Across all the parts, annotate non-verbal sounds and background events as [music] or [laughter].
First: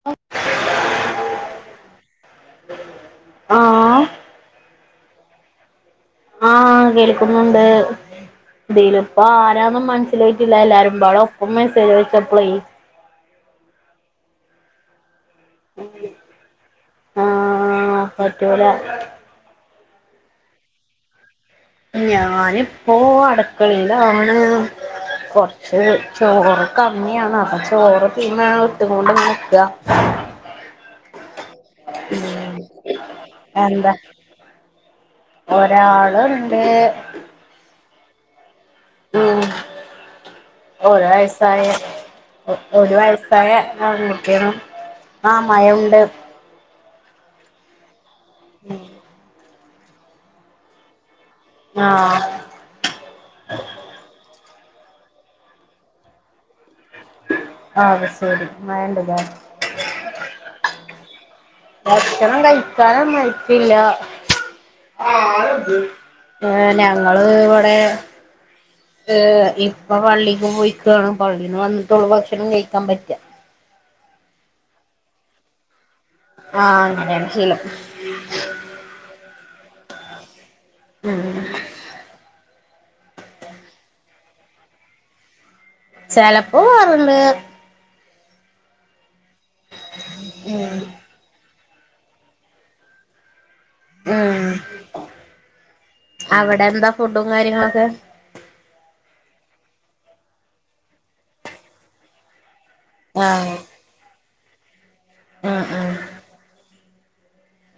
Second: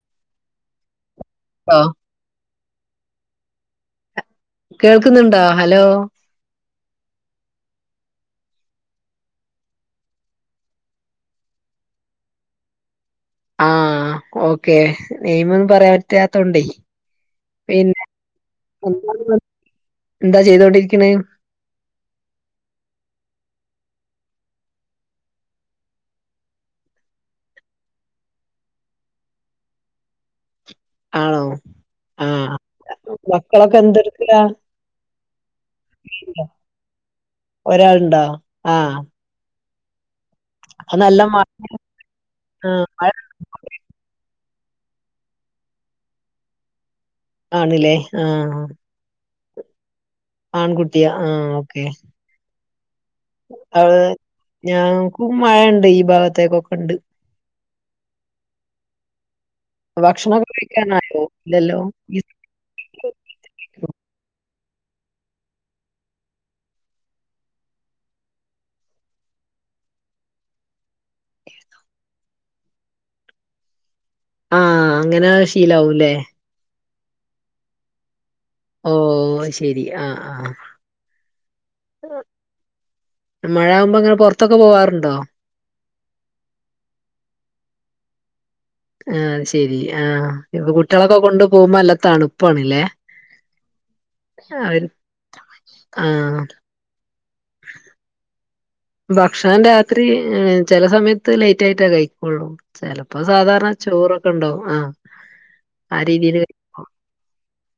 [unintelligible] ആഹ് ആഹ് കേൾക്കുന്നുണ്ടോ ഹലോ ആഹ് കേൾക്കുന്നുണ്ട് ഇതിൽ ഇപ്പ ആരാന്നും മനസ്സിലായിട്ടില്ല എല്ലാരുംമ്പാളും ഒപ്പം മെസ്സേജ് അയ ച്ചപ്പോളേ ആഹ് ഓക്കെ നെയമ പറയാൻ പറ്റാത്തോണ്ട ആഹ് പിന്നെ പറ്റൂല എന്താ ചെയ്തോണ്ടിരിക്കണേ ഞാനിപ്പോ അടക്കളയിലാണ് കൊറച്ച് കുറച്ച് ചോറ് കമ്മിയാണ് അപ്പൊ ചോറ് തിന്നാൻ ഇട്ട് കൊണ്ട് നികാ ആണോ ആഹ് ഉ മക്കളൊക്കെ എന്താ എന്തെടുക്കലാ ഒരാള്ണ്ട്. ഒരാളുണ്ടോ ആഹ് ഉ അത് ഒരു നല്ല മഴ വയസായ ആഹ് ഒരു മഴ വയസ്സ് ആയ ആൺകുട്ടി ആണ് ആ മഴ ഉണ്ട് ആണില്ലേ ആഹ് ആൺകുട്ടിയ ആ ആഹ് അവള് ഞങ്ങക്കും മഴുണ്ട് ഈ ഭാഗത്തേക്കൊക്കെ ഉണ്ട് അഹ് ശെരി മഴ ഉണ്ട് ല്ലേ ഭക്ഷണം കഴിക്കാനായൊ ഇല്ലല്ലോ കഴിക്കാൻ ഒന്നും ആയിട്ടില്ല ഏ ഞങ്ങള് ഇവിടെ ഇപ്പ പള്ളിക്ക് പോഴിക്കാണ് പള്ളീന്ന് വന്നിട്ട് ഒള്ളു ഭക്ഷണം കഴിക്കാൻ പറ്റാ ആഹ് അങ്ങനെ ശീലവുംല്ലേ ആഹ് അങ്ങനെയാണ് ശീലം ഓ ശരി ആഹ് ആഹ് ഉംഹ് മഴ ആകുമ്പോ അങ്ങനെ പൊറത്തൊക്കെ പോവാറുണ്ടോ ചിലപ്പോ പോവാറുണ്ട് ആഹ് ശെരി ആഹ് ഉം കുട്ടികളൊക്കെ കൊണ്ട് പോകുമ്പോ നല്ലാ തണുപ്പാണ്ല്ലേ ഉം അവര് ആഹ് അവിടെ എന്താ ഫുഡും കാര്യങ്ങളൊക്കെ ഭക്ഷണം രാത്രി ചില സമയത്ത് ലേറ്റ് ആയിട്ടാ കഴിക്കുള്ളൂ ചിലപ്പോ ആഹ് സാധാരണ ചോറൊക്കൊണ്ടോ ആഹ് ഉം ഉം ആഹ് രീതിയിൽ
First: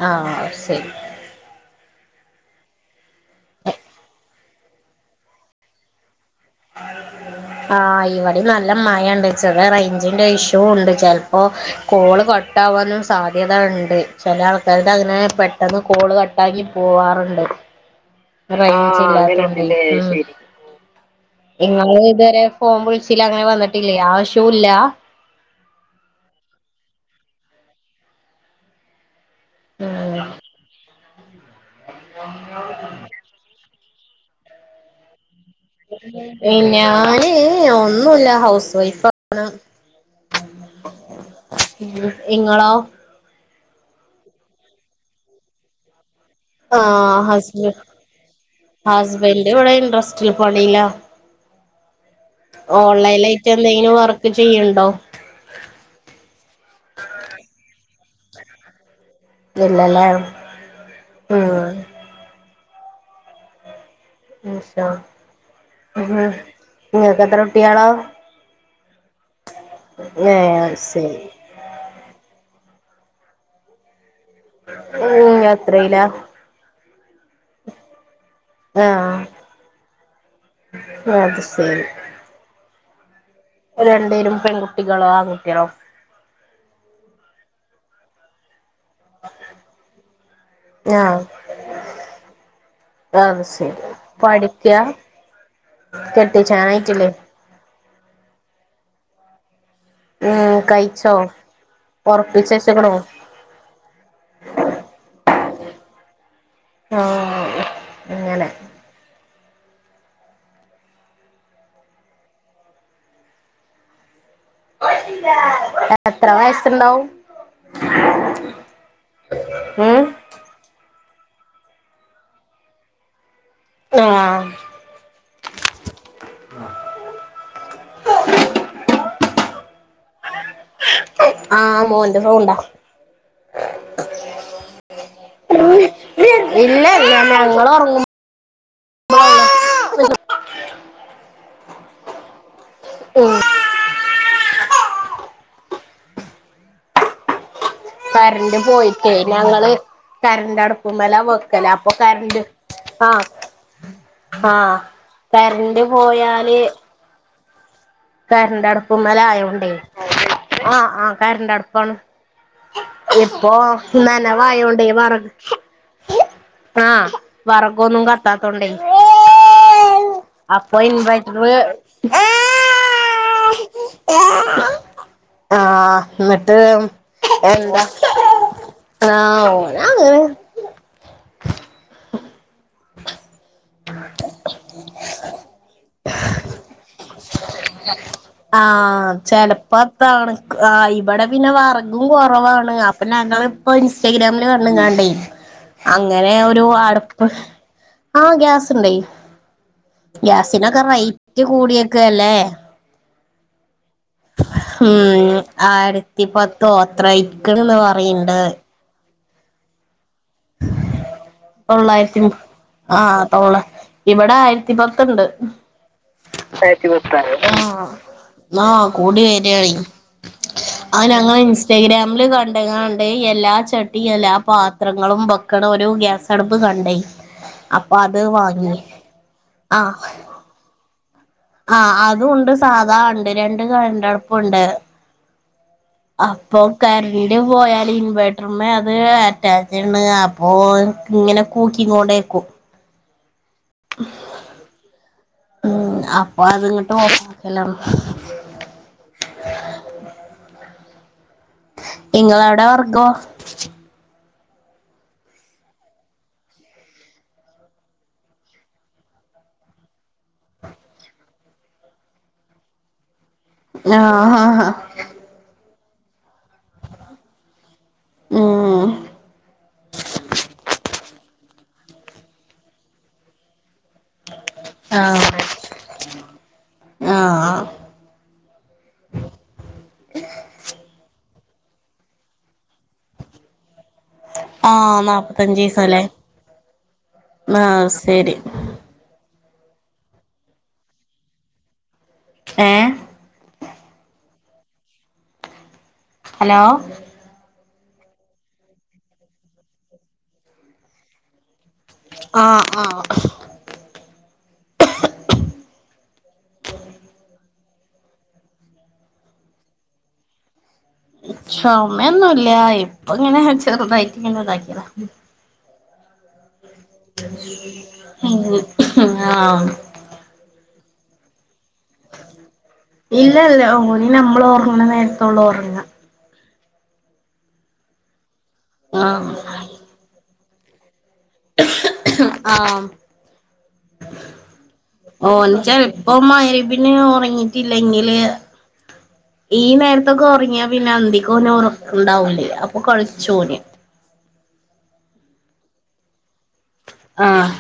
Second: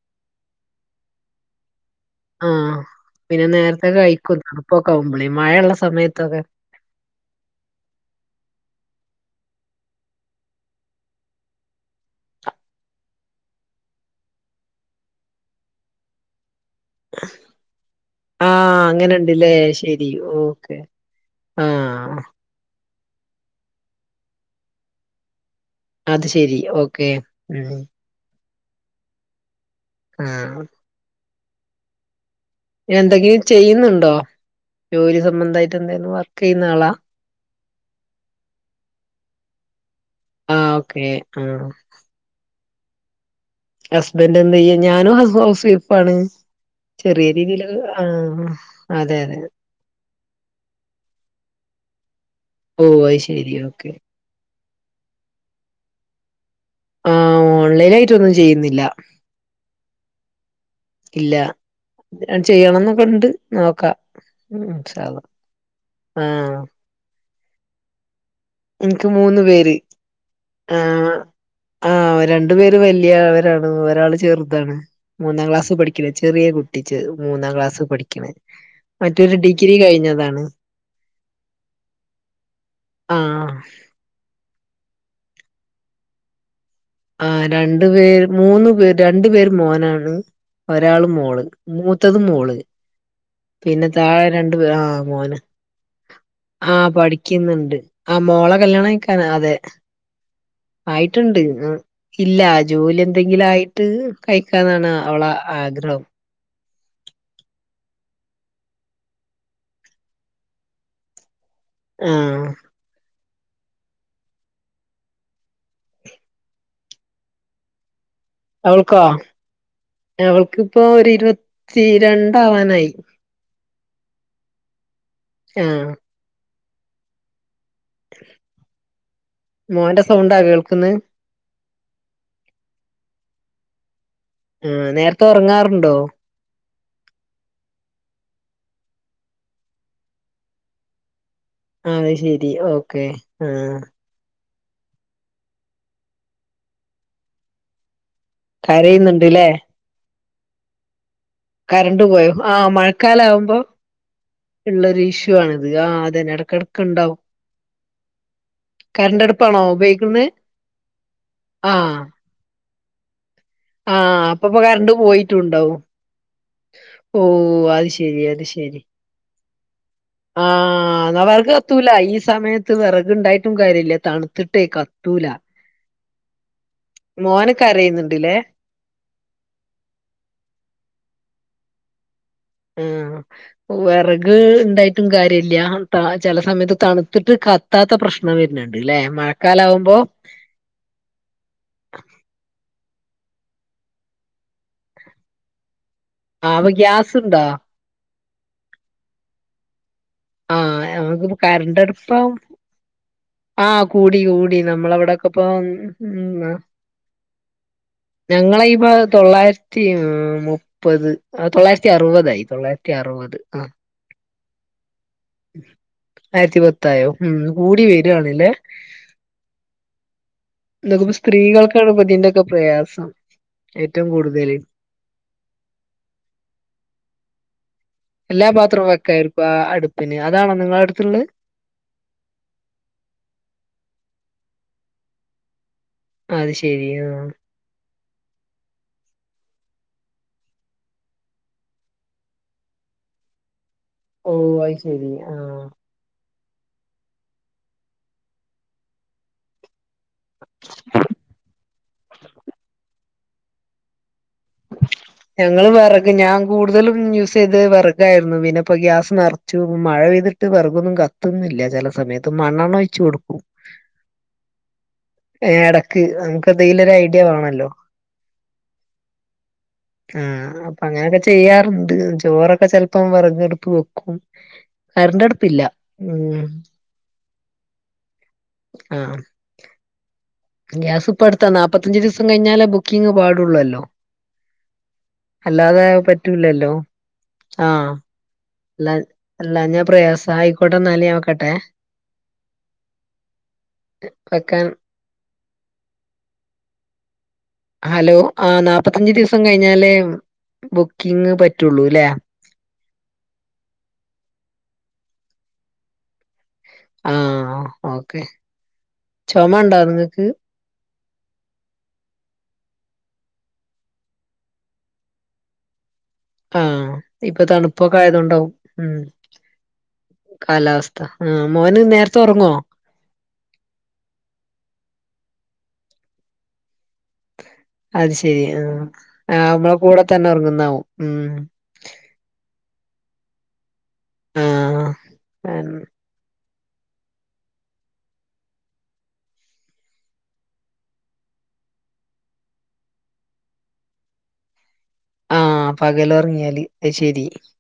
ആഹ് ശരി ആഹ് പിന്നെ നേരത്തെ കഴിക്കും തണുപ്പൊക്കെ അവുമ്പലെ മഴയുള്ള സമയത്ത് ഒകെ [unintelligible] ആഹ് ഇവിടെയും നല്ല മഴ ഇണ്ട് ചെറുങ്ങനെ റേഞ്ചിന്റെ ഇഷ്യൂ ഉണ്ട് ചെലപ്പോ കോള് കട്ടാവാനും സാധ്യത ഇണ്ട് ചില ആൾക്കാരുടെ അങ്ങനെ പെട്ടെന്ന് കോള് ക കഴിഞ്ഞ് പോവാറുണ്ട് ആഹ് റേഞ്ച് അങ്ങനെണ്ടില്ലേ ഇല്ലാത്തോണ്ടേ ശെരി ഓക്കെ നിങ്ങള് ആഹ് ഇതുവരെ ഫോം വിളിച്ചിലങ്ങനെ വന്നിട്ടില്ലേ ആഹ് ഇഷ്യുയില്ലാ അത് ശെരി ഓക്കെ ഉം ആഹ് എന്തെങ്കിലും ചെയ്യുന്നുണ്ടോ ജോലി സംബന്ധമായിട്ട്? ഞാന് ഒന്നുല്ല ഹൗസ് വൈഫാണ് ആഹ് ഓക്കെ ആഹ് ഇങ്ങളോ ഹസ്ബൻഡ് എന്ത്‌ ചെയ്യാ ഞാനും ഹൗസ് വൈഫാണ് ആഹ് ചെറിയ രീതിൽ ഹസ്ബ ആഹ് അതെ അതെ ഹസ്ബൻഡ് ഇവിടെ ഇൻറസ് എനിക്ക് പണില്ല ഓ അത് ഓൺലൈലായിട്ട് ശരി ഓക്കെ എന്തെങ്കിലും വർക്ക് ചെയ്യണ്ടോ ആഹ് ഓൺലൈയിട്ടൊന്നും ചെയ്യുന്നില്ല ഇല്ലല്ലേ ഉം ചെയ്യണന്നൊക്കെണ്ട് നോക്കാം ഇൻഷാ അള്ളാ അഹ് ആഹ് നിങ്ങക്കത്ര കുട്ടികളാ എനിക്ക് മൂന്ന് പേര് അത് ശരി ആഹ് ആഹ് രണ്ടു പേര് വലിയവരാണ് ഒരാൾ ചേറു താണ് ഉം മൂന്നാം ക്ലാസ് എത്രയിലാ പഠിക്കണ് ചെറിയ കുട്ടി മൂന്നാം ക്ലാസ് പഠിക്കണ് ആഹ് മറ്റൊര് ഡിഗ്രി കഴിഞ്ഞതാണ് അത് ശെരി ആഹ് അവര് രണ്ടെരും പെൺകുട്ടി ട്ടികളോ ആണ്കുട്ടികളോ ആഹ് രണ്ട് പേരും മൂന്നു പേരും രണ്ടു പേര് മോനാണ് ഒരാള് ആഹ് മോള് മൂത്തത് മോള് അത് പിന്നെ ശെരി താഴെ രണ്ട് പേ പഠിക്ക ആ മോന് കെട്ടിച്ചാനായിട്ടില്ലേ പടിക്ക്ന്നുണ്ട് ആഹ് മോളെ കല്യാണം കയിക്കാന് അതെ ഉം കഴിച്ചോ ആയിട്ടുണ്ട് ഇല്ല ഉറപ്പിച്ചെച്ച്ക്കണോ ജോലി എന്തെങ്കിലും ആയിട്ട് കഴിക്കനാണ് അവളെ ആഗ്രഹം ആഹ് അങ്ങനെ ആഹ് എത്ര വയസുണ്ടാവും അവൾക്കോ അവൾക്കിപ്പോ ഒരു ഇരുപത്തിരണ്ടാവാനായി ആഹ് ആഹ് [unintelligible] മോന്റെ സൗണ്ടാ കേൾക്കുന്നത് ആഹ് മോന്റെ സൗണ്ടാ ആഹ് നേരത്തെ ഉറങ്ങാറുണ്ടോ? ഇല്ലല്ലാ ഞങ്ങള് ഉറങ്ങും [inaudible] അഹ്ശെരി ഓക്കേ ഉം ആഹ് കരണ്ട് പോയിട്ടേ കരയുന്നുണ്ട്ല്ലേ ഞങ്ങള് കരണ്ട് അടുപ്പമ്മലാ വെ ക്കല് കരണ്ട് പോയോ അപ്പൊക്കരണ്ട് ആ മഴക്കാലം ആഹ് ആവുമ്പോ ആഹ് ഉള്ളൊരു ഇഷ്യൂ ആണിത് കരണ്ട് ആ അതന്നെ പോയാല് ഇടക്കിടക്ക് ഉണ്ടാവും കരണ്ടടുപ്പാണോ കരന്റടുപ്പുമലായോണ്ടേ ഉപയോഗിക്കുന്നത് ആഹ്, ആഹ് ആ കരന്റടുപ്പാണ്. ആഹ് അപ്പപ്പൊ നനവായോണ്ടേ കര്ണ്ട് വറക് പോയിറ്റുണ്ടാവും ആഹ് ഓഹ് അത് വറകൊന്നും ശെരി അത് കത്താത്തോണ്ടേ ശെരി അപ്പൊ ആഹ് ന്നാ വർക് ഇൻവെർട്ടറ് കത്തൂല ഈ സമയത്ത് വെറക്ണ്ടായി ട്ടും കാര്യല്ല തണുത്ത്ട്ടേ കത്തൂല ആഹ് എന്നിട്ട് എന്താ മോന്ക്കരയുന്നുണ്ട്ലേ ആഹ് ഓനങ്ങനെ ഉം വെറക്ണ്ടായിട്ടും കാര്യല്ല്യ താ ചെല സമയത്ത് തണ് ത്ത്ട്ട് കത്താത്ത പ്രശ്നം വര്ന്ണ്ട്ല്ലേ ആഹ് ചെലപ്പോ മഴക്കാലാവുമ്പോ തണുക്ക് ആഹ് ഇബടെ പിന്നെ വറകും കൊറവാണ് അപ്പൊ ഞങ്ങള് പ്പോ ഇൻസ്റ്റഗ്രാമില് കണ്ട്‌ങ്ങാണ്ടേ അങ്ങനെ ആഹ് ഒരു അപ്പൊ അടപ്പ് ഗ്യാസ്ണ്ടോ ആഹ് ഗ്യാസ്ണ്ടേയ് ഗ്യാസിനൊക്കെ ആഹ് നമുക്ക് റൈറ്റ് കരണ്ടടുപ്പം കൂടിയേക്കല്ലേ ആഹ് കൂടി കൂടി ഉം നമ്മളവിടൊക്കെപ്പൊ ഉം ആയിരത്തിപത്തോ അത്രയി ക്ക്ണ്ന്ന് പറയ്ണ്ട് തൊള്ളായിര്ത്തി ഉം മുപ്പത് ആഹ് തൊള്ളായിര്ത്തി തൊള്ളായിരത്തി അർവതായി തൊള്ളായിര്ത്തി അർവത് അഹ് ഇവടെ ആയിര്ത്തി പത്ത്ണ്ട് ആയിരത്തി പത്തായോ ബാറ്റികുത്താനോ ഉം കൂടി വരിയാണല്ലേ ന്നാ കൂടി വര്യായി ആഹ് നോക്കുമ്പോ ഞങ്ങള് സ്ത്രീകൾക്കാണ് ഇപ്പ ഇൻസ്റ്റഗ്രാമ് ല് ഇതിന്റെയൊക്കെ കണ്ട്ങ്ങാണ്ട് പ്രയാസം എല്ലാചട്ടീ ഏറ്റവും കൂടുതല് എല്ലാപാത്ര ങ്ങളും ബക്കണ ഒരു ഗ്യാസടുപ്പ് കണ്ടേ അപ്പൊ അത് വാങ്ങി. ഇപാ ആഹ് അടുപ്പിന് അതാണോ നിങ്ങളട്ത്ത്ള്ള്. ആഹ് അതൂണ്ട് സാധാ ഉണ്ട് രണ്ട് കരന്റട്പ്പുണ്ട് അത് അപ്പൊ ശെരി ആ കര്ന്റ് പോയാല് ഇൻവെ ട്രുമ്മെ അത് അറ്റാച്ച്ണ് അപ്പൊ ഇങ്ങനെ കൂക്കിങ്ങോണ്ടേക്കും. ഓ അത് ശെരി ആ ഉം അപ്പൊ അത്ങ്ങ്ട്ട് ഓഫാക്കലാണ്. ഇങ്ങളവടെ വർഗോ. ഞങ്ങള് വെറക് ഞാകൂടുതലും യൂസ് ചെയ്ത് വെറകാര്ന്നു പിന്നെ ഇപ്പ ഗ്യാസ് നറ ച്ചു മഴപെയ്തിട്ട് വെറകൊന്നും കത്തുന്നില്ല ചെല സമയത്ത് മണെണ്ണ ഒഴിച്ച് കൊടുക്കും. ഞാ ഹ ഹ ഏഹ് എടക്ക് നമുക്കെന്തേലൊരു ഐഡ്യ വാണല്ലോ. ഉം. ആഹ് അപ്പൊ അങ്ങനൊക്കെ ചെയ്യാറ്ണ്ട് ചോറൊക്കെ ചെൽപ്പം വെറകടുപ്പ് വെക്കും. ആഹ് കര്ന്റട്പ്പില്ല. ഉം ആഹ് ആഹ് ഗ്യാസ് ഇപ്പട്ത്താ നാപ്പത്തഞ്ച് ദിവസം കഴിഞ്ഞാലാ ബുക്കിംങ് പാടൊള്ളൊല്ലോ. ആഹ് അല്ലാതെ നാപ്പത്തഞ്ചീസല്ലേ പറ്റൂലല്ലോ ആഹ്. ന്നെരി. ല്ലൻ അല്ലാഞാപ്രയാസാ ഐക്കോട്ടെന്നാല് ഞാവെക്കട്ടേ. ഏഹ്. വെക്കൺ ഹലോ. ഹലോ ആഹ് നാപത്തഞ്ച് ദിവസം കഴിഞ്ഞാലേം ബുക്കിങ്ങ് പറ്റൊള്ളുലേ ആഹ് ആഹ്. ആഹ് ഓക്കെ ചൊമണ്ടോ നിക്ക്. ചൊമയൊന്നൂല്ലാ ഇപ്പൊയിങ്ങനെ ചെറുതായിട്ട് ഇങ്ങനെയിതാക്കിയതാ. ആഹ് ഇപ്പൊ തണുപ്പൊക്കെ ആയതോണ്ടാവും ഉം. ആഹ് കാലാവസ്ഥ ഉം മോന് നേരത്തെ ഒറങ്ങോ. ഇല്ലല്ല ഓന് നമ്മള് ഓറങ്ങ്ണ നേരത്തൊള്ളു ഓറങ്ങാ. അത്ശെരി ആഹ് ആഹ് നമ്മളെ കൂടെതന്നെ ഉറങ്ങുന്നതാവും ഉം. ആഹ് ആഹ് ഓന്ച്ചാ ഇപ്പൊ മഴയെ പിന്നെ ഉറങ്ങീട്ടില്ലെങ്കില് ഈ നേരത്തൊക്കെ ഒറങ്ങിയാ പിന്നെ അന്തിക്ക് ഓന് ഒറക്കൊണ്ടാവൂലേ അപ്പൊ കളിച്ചും ഓന്. പകല് ഒറങ്ങിയാല് ആഹ്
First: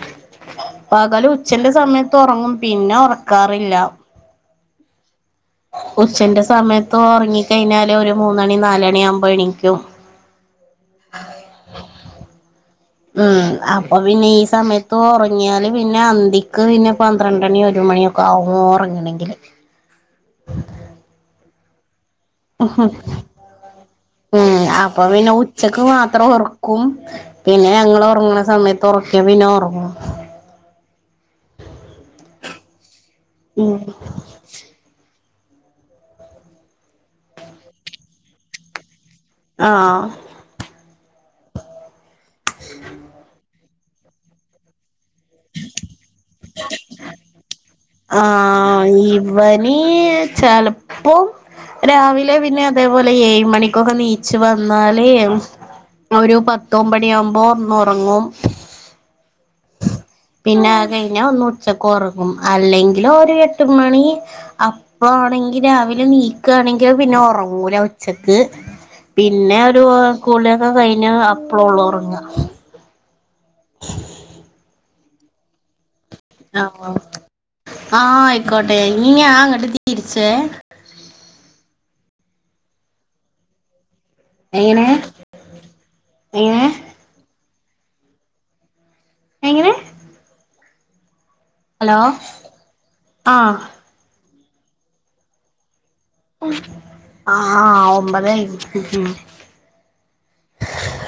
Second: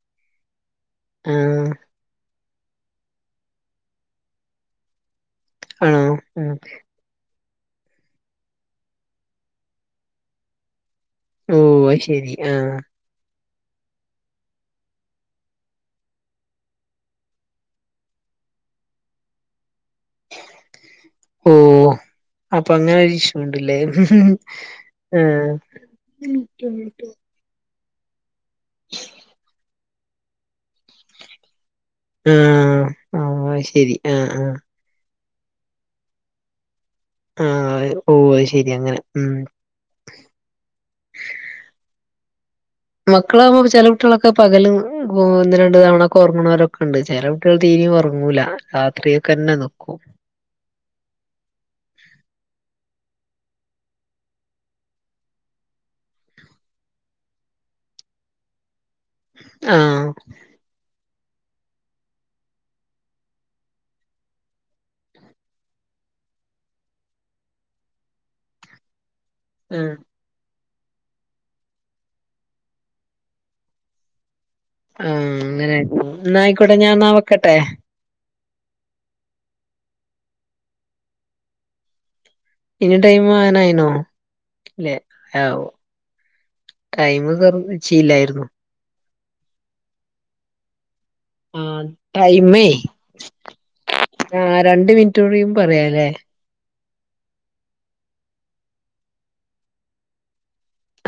പകല് ഉച്ചെന്റ ആഹ് സമയത്ത് ഒറങ്ങും പിന്നെ ഉറക്കാറില്ല ആണോ ഉച്ചെന്റെ ഉം സമയത്ത് ഒറങ്ങി കഴിഞ്ഞാല് ഒരു മൂന്നണി നാലണി ആവുമ്പൊ എണീക്കും ഓഹ് അഹ് ശരി ആഹ് ഉം അപ്പൊ പിന്നെ ഈ സമയത്ത് ഒറങ്ങിയാല് പിന്നെ അന്തിക്ക് പിന്നെ പന്ത്രണ്ടണി ഒരു മണിയൊ ക്കാവും ഒറങ്ങണെങ്കില് ഓഹ് അപ്പൊ അങ്ങനെയൊരു ഇഷ്യുഒണ്ടല്ലേ ഉം അപ്പൊ പിന്നെ ആഹ് ഉച്ചക്ക് മാത്രം ഒറക്കും പിന്നെ ഞങ്ങള് ഒറങ്ങണ സമയത്ത് ഒറക്കിയാ പിന്നെ ഒറങ്ങും ഉം ആഹ് അത് ഉം ശരി ആഹ് ആഹ് ആഹ് ഓഹ് അത് ശരി അങ്ങനെ ഉം ആഹ് മക്കളാ [unintelligible] കുട്ടികളൊക്കെ പകല് ഒന്ന് രണ്ട് തവണ ഒക്കെ ഒറങ്ങണവരൊക്ക ഒണ്ട് ചെല കുട്ടികൾ തീരെയും ഒറ ങ്ങൂല രാത്രിയേക്കന്നെ നിക്കും യ് ചെലപ്പോം രാവിലെ പിന്നെ അതേപോലെ ഏഴ് മണിക്കൊക്കെ എണീച്ച് വന്നാലേ ഒരു പത്തോ ഒമ്പണിയാവുമ്പോ ഒന്നൊറങ്ങും ആഹ് പിന്നെ അതുകഴിഞ്ഞാ ഒന്ന് ഉച്ചക്കൊറങ്ങും അല്ലെങ്കിലൊരു എട്ടുമണി. അപ്പൊ ആണെങ്കി രാവിലെ എണീക്കയാണെങ്കി അത് പിന്നെ ഒറങ്ങൂല ഉച്ചക്ക് പിന്നെ ഒരു ആഹ് കുളിയൊക്ക കഴിഞ്ഞാ അപ്പളൊള്ളൂ ഉറങ്ങ ആഹ് അങ്ങനെ ഉം എന്നാ ആയിക്കോട്ടെ ഞാൻ ന്നാ വെക്കട്ടെ? ആഹ് ആയിക്കോട്ടെ ഇനി ഞാൻ അങ്ങട്ട് തിരിച്ചേ ഇനി ടൈം ആനായിനോ എങ്ങനെ അല്ലെ ആവോ എങ്ങനെ ടൈമ് കൊ [unintelligible] നിശ്ചയില്ലായിരുന്നു. എങ്ങനെ ആഹ് ഹലോ ടൈമേ ആ ആ രണ്ട് മിനിറ്റ് കൂടി പറയാല്ലേ ആഹ് ഒമ്പതായി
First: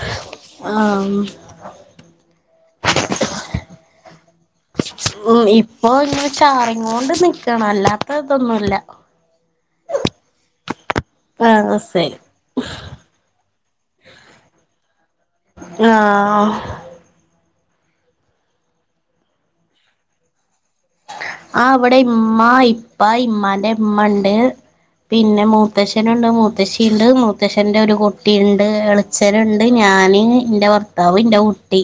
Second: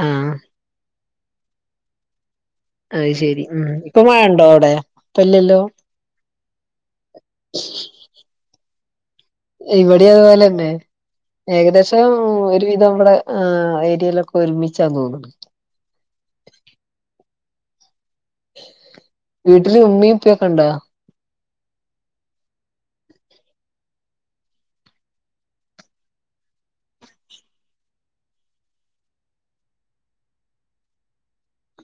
ആഹ് ആഹ് ഉം അത് ശെരി ഉം ഇപ്പം മഴ ഉണ്ടോ ഉം ഇപ്പൊ ഇങ്ങനെ ചാറിങ്ങോണ്ട് നിക്കണ് അല്ലാത്ത ഇതൊന്നുമില്ല ഇവിടെയും അതുപോലന്നെ ആ ഏകദേശം ശരി ഒരുവിധം ഇവടെ ആഹ് ഏരിയയിലൊക്കെ ഒരുമിച്ചാന്നു തോന്നണ്ട്. ആഹ് വീട്ടില് ഉമ്മയും ഉപ്പയൊക്കെ ഉണ്ടോ ആഹ് ഇവടെ ഇമ്മ ഇപ്പ ഇമ്മാന്റെ ഇമ്മ ഇണ്ട് പിന്നെ മൂത്തശ്ശനുണ്ട് മൂത്തശ്ശി ഇണ്ട് മൂത്തശ്ശന്റെ ഒരു കുട്ടിയുണ്ട് എള് അച്ഛനുണ്ട് ഞാന് ഇന്റെ ഭർത്താവ് ഇന്റെ കുട്ടി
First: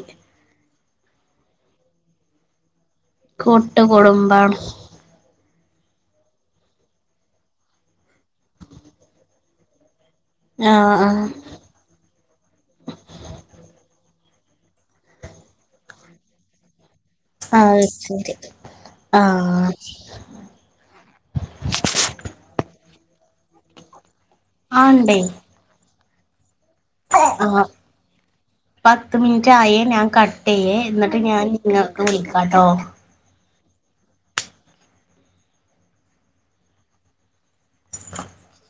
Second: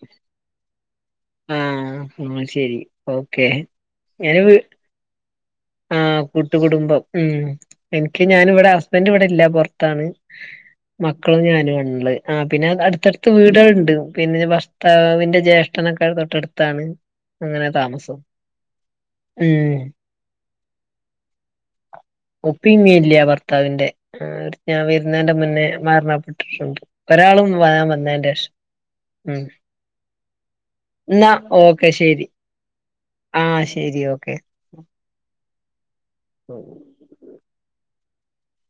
ആഹ് എന്നാ ശരി ഓക്കേ കൂട്ട് കുടുംബാണ് [unintelligible] ആഹ് കൂട്ട് കുടുംബം ഉം എനിക്ക് ഞാൻ ഇവിടെ ഹസ്ബന്റ് ഇവിടെ ഇല്ല പൊറത്താണ് ആഹ് മക്കളും ഞാനുവാ ഉള്ളെ ആഹ് പിന്നെ അടുത്തടുത്ത് വീടുകളുണ്ട് പിന്നെ ഭർത്താവിന്റെ ജ്യേഷ്ഠനൊക്കെ തൊട്ടടുത്താണ് ആഹ് അങ്ങനെ അത് താമസം ശരി ആഹ് ഉം ഉപ്പേം ഉമ്മേം ഇല്ല ഭർത്താവിന്റെ ഞാൻ ആണ്ടേ വരണേന് മുന്നേ മരണപ്പെ ഒരാള് ആഹ് [unintelligible] പത്ത് മിനിറ്റ് ആയേ ഞാൻ കട്ട് ചെയ്യേ എന്നിട്ട് ന്നാ ഞാൻ ഓക്കെ നിങ്ങൾക്ക് ശരി വിളിക്കാട്ടോ ആഹ് ശരി ഓക്കെ [unintelligible] [inaudible]